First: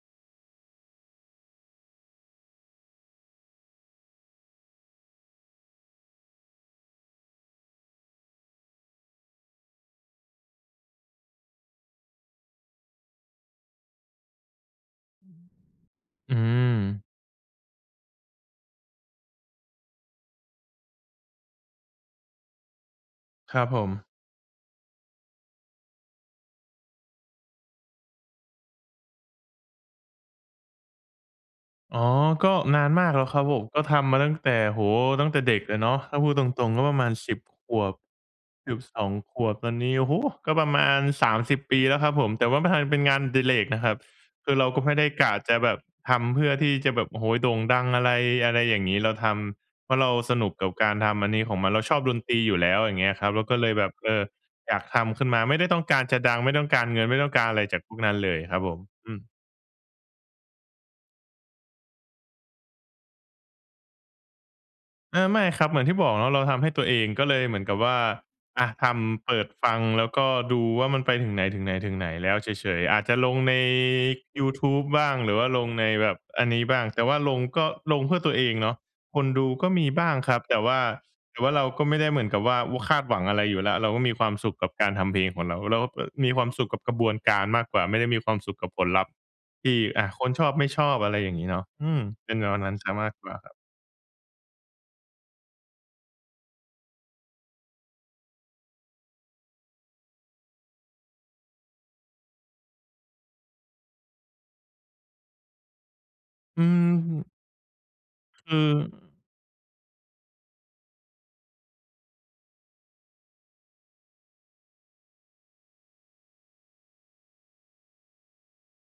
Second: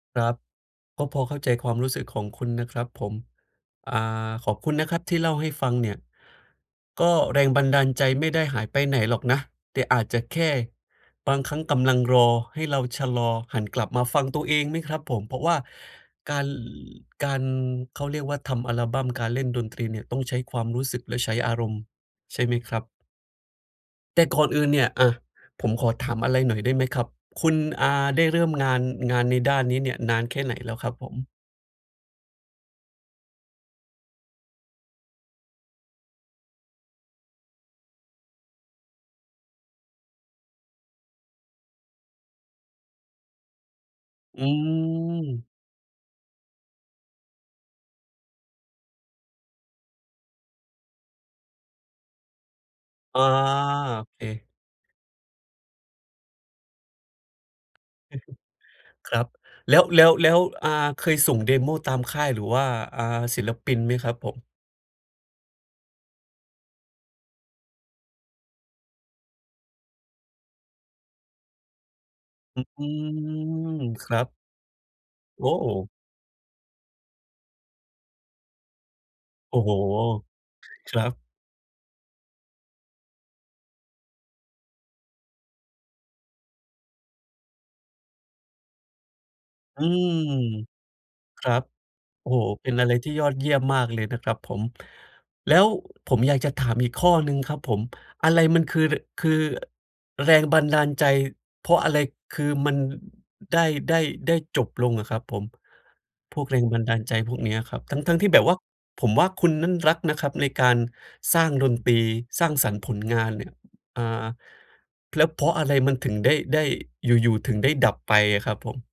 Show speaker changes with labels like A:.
A: ครับ ก็พอเข้าใจความรู้สึกของคุณนะครับผม อ่า ขอบคุณนะครับที่เล่าให้ฟังเนี่ย ก็แรงบันดาลใจไม่ได้หายไปไหนหรอกนะ แต่อาจจะแค่บางครั้งกำลังรอ ให้เราชะลอหันกลับมาฟังตัวเองไหมครับผม
B: อื
A: เพ
B: อ
A: ราะว่า
B: อ
A: ก
B: ื
A: าร
B: ม
A: การ เขาเรียกว่าทำอัลบัม การเล่นดนตรีเนี่ย ต้องใช้ความรู้สึกและใช้อารมณ์ ใช่ไหมครับ?
B: ครับผม
A: แต่ก่อนอื่นเนี่ย อะ ผมขอถามอะไรหน่อยได้ไหมครับ? คุณ อ่า ได้เริ่มงาน งานในด้านนี้เนี่ยนานแค่ไหนแล้วครับผม?
B: อ๋อ ก็นานมากแล้วครับผม ก็ทำมาตั้งแต่ โอ้โฮ ตั้งแต่เด็กเลยเนาะ ถ้าพูดตรง ๆ ก็ประมาณ 10 ขวบ 12 ขวบ ตอนนี้ โอ้โฮ! ก็ประมาณ 30 ปีแล้วครับผม แต่ว่ามาทำเป็นงานอดิเรกนะครับ
A: อื
B: คือเราก็ไม่ได้กะ
A: ม
B: จะแบบทำเพื่อที่จะแบบ โอ้โฮ โด่งดังอะไร อะไรอย่างงี้ เราทำเพราะเราสนุกกับการทำอันนี้ของมัน เราชอบดนตรีอยู่แล้ว อย่างเงี้
A: อ
B: ย
A: า
B: ครับ เราก็เลยแบบ
A: โอ
B: เอ
A: เ
B: อ
A: ค
B: อยากทำขึ้นมา ไม่ได้ต้องการจะดัง ไม่ต้องการเงิน ไม่ต้องการอะไรจากพวกนั้นเลยครับผม อ
A: ค
B: ื
A: รั
B: อ
A: บ แล้ว แล้ว แล้ว อ่า เคยส่ง เดโม ตามค่ายหรือว่า อ่า ศิลปินไหมครับผม?
B: อา ไม่ครับ เหมือนที่บอกว่า เราทำให้ตัวเองก็เลยเหมือนกับว่า อะ ทำ เปิดฟัง แล้วก็ดูว่ามันไปถึงไหน ถึงไหน ถึงไหนแล้วเ
A: อื
B: ฉย ๆ อาจจะลงใน
A: ม ครับ
B: ยูทูบบ้าง หรือ
A: โ
B: ว่
A: อ
B: าลงใน
A: ้!
B: แบบอันนี้บ้าง แต่ว่าลงก็ลงเพื่อตัวเองเนาะ คนดู
A: โอ้
B: ก็
A: โฮ!
B: มีบ้างครับ แต่ว่า
A: ครับ
B: แต่ว่าเราก็ไม่ได้เหมือนกับว่า ว คาดหวังอะไรอยู่แล้ว เราก็มีความสุขกับการทำเพลงของเรา เราก็มีความสุขกับกระบวนการมากกว่า ไม่ได้มีความสุขกับผลลัพธ์ที่
A: อื
B: อะ
A: ม
B: คนชอบไม่ชอบ อะไรอย่าง
A: ค
B: งี้
A: รั
B: เนา
A: บ
B: ะ อืม
A: โอ
B: เป
A: ้
B: ็
A: โฮ
B: นแนว
A: เ
B: น
A: ป
B: ั
A: ็
B: ้
A: น
B: นเ
A: อ
B: ส
A: ะ
B: ี
A: ไ
B: ย
A: ร
B: ม
A: ที
B: า
A: ่
B: ก
A: ย
B: ก
A: อ
B: ว่า
A: ดเย
B: ค
A: ี
B: ร
A: ่
B: ับ
A: ยมมากเลยนะครับผม แล้วผมอยากจะถามอีกข้อหนึ่งครับผม อะไรมันคือ ร คือแรงบันดาลใจ เพราะอะไรคือมันได้ ได้ ได้จบลงอะครับผม? พวกแร
B: อื
A: งบันดาลใจ
B: ม
A: พวกนี้อะครับ ทั้ง ๆ ที่แบบ
B: ค
A: ว่
B: ือ
A: าผมว่าคุณนั้นรักนะครับในการสร้างดนตรี สร้างสรรค์ผลงานเนี่ย อ่า แล้วเพราะอะไรมันถึงได้ ได้อยู่ ๆ ถึงได้ดับไปอะครับผม?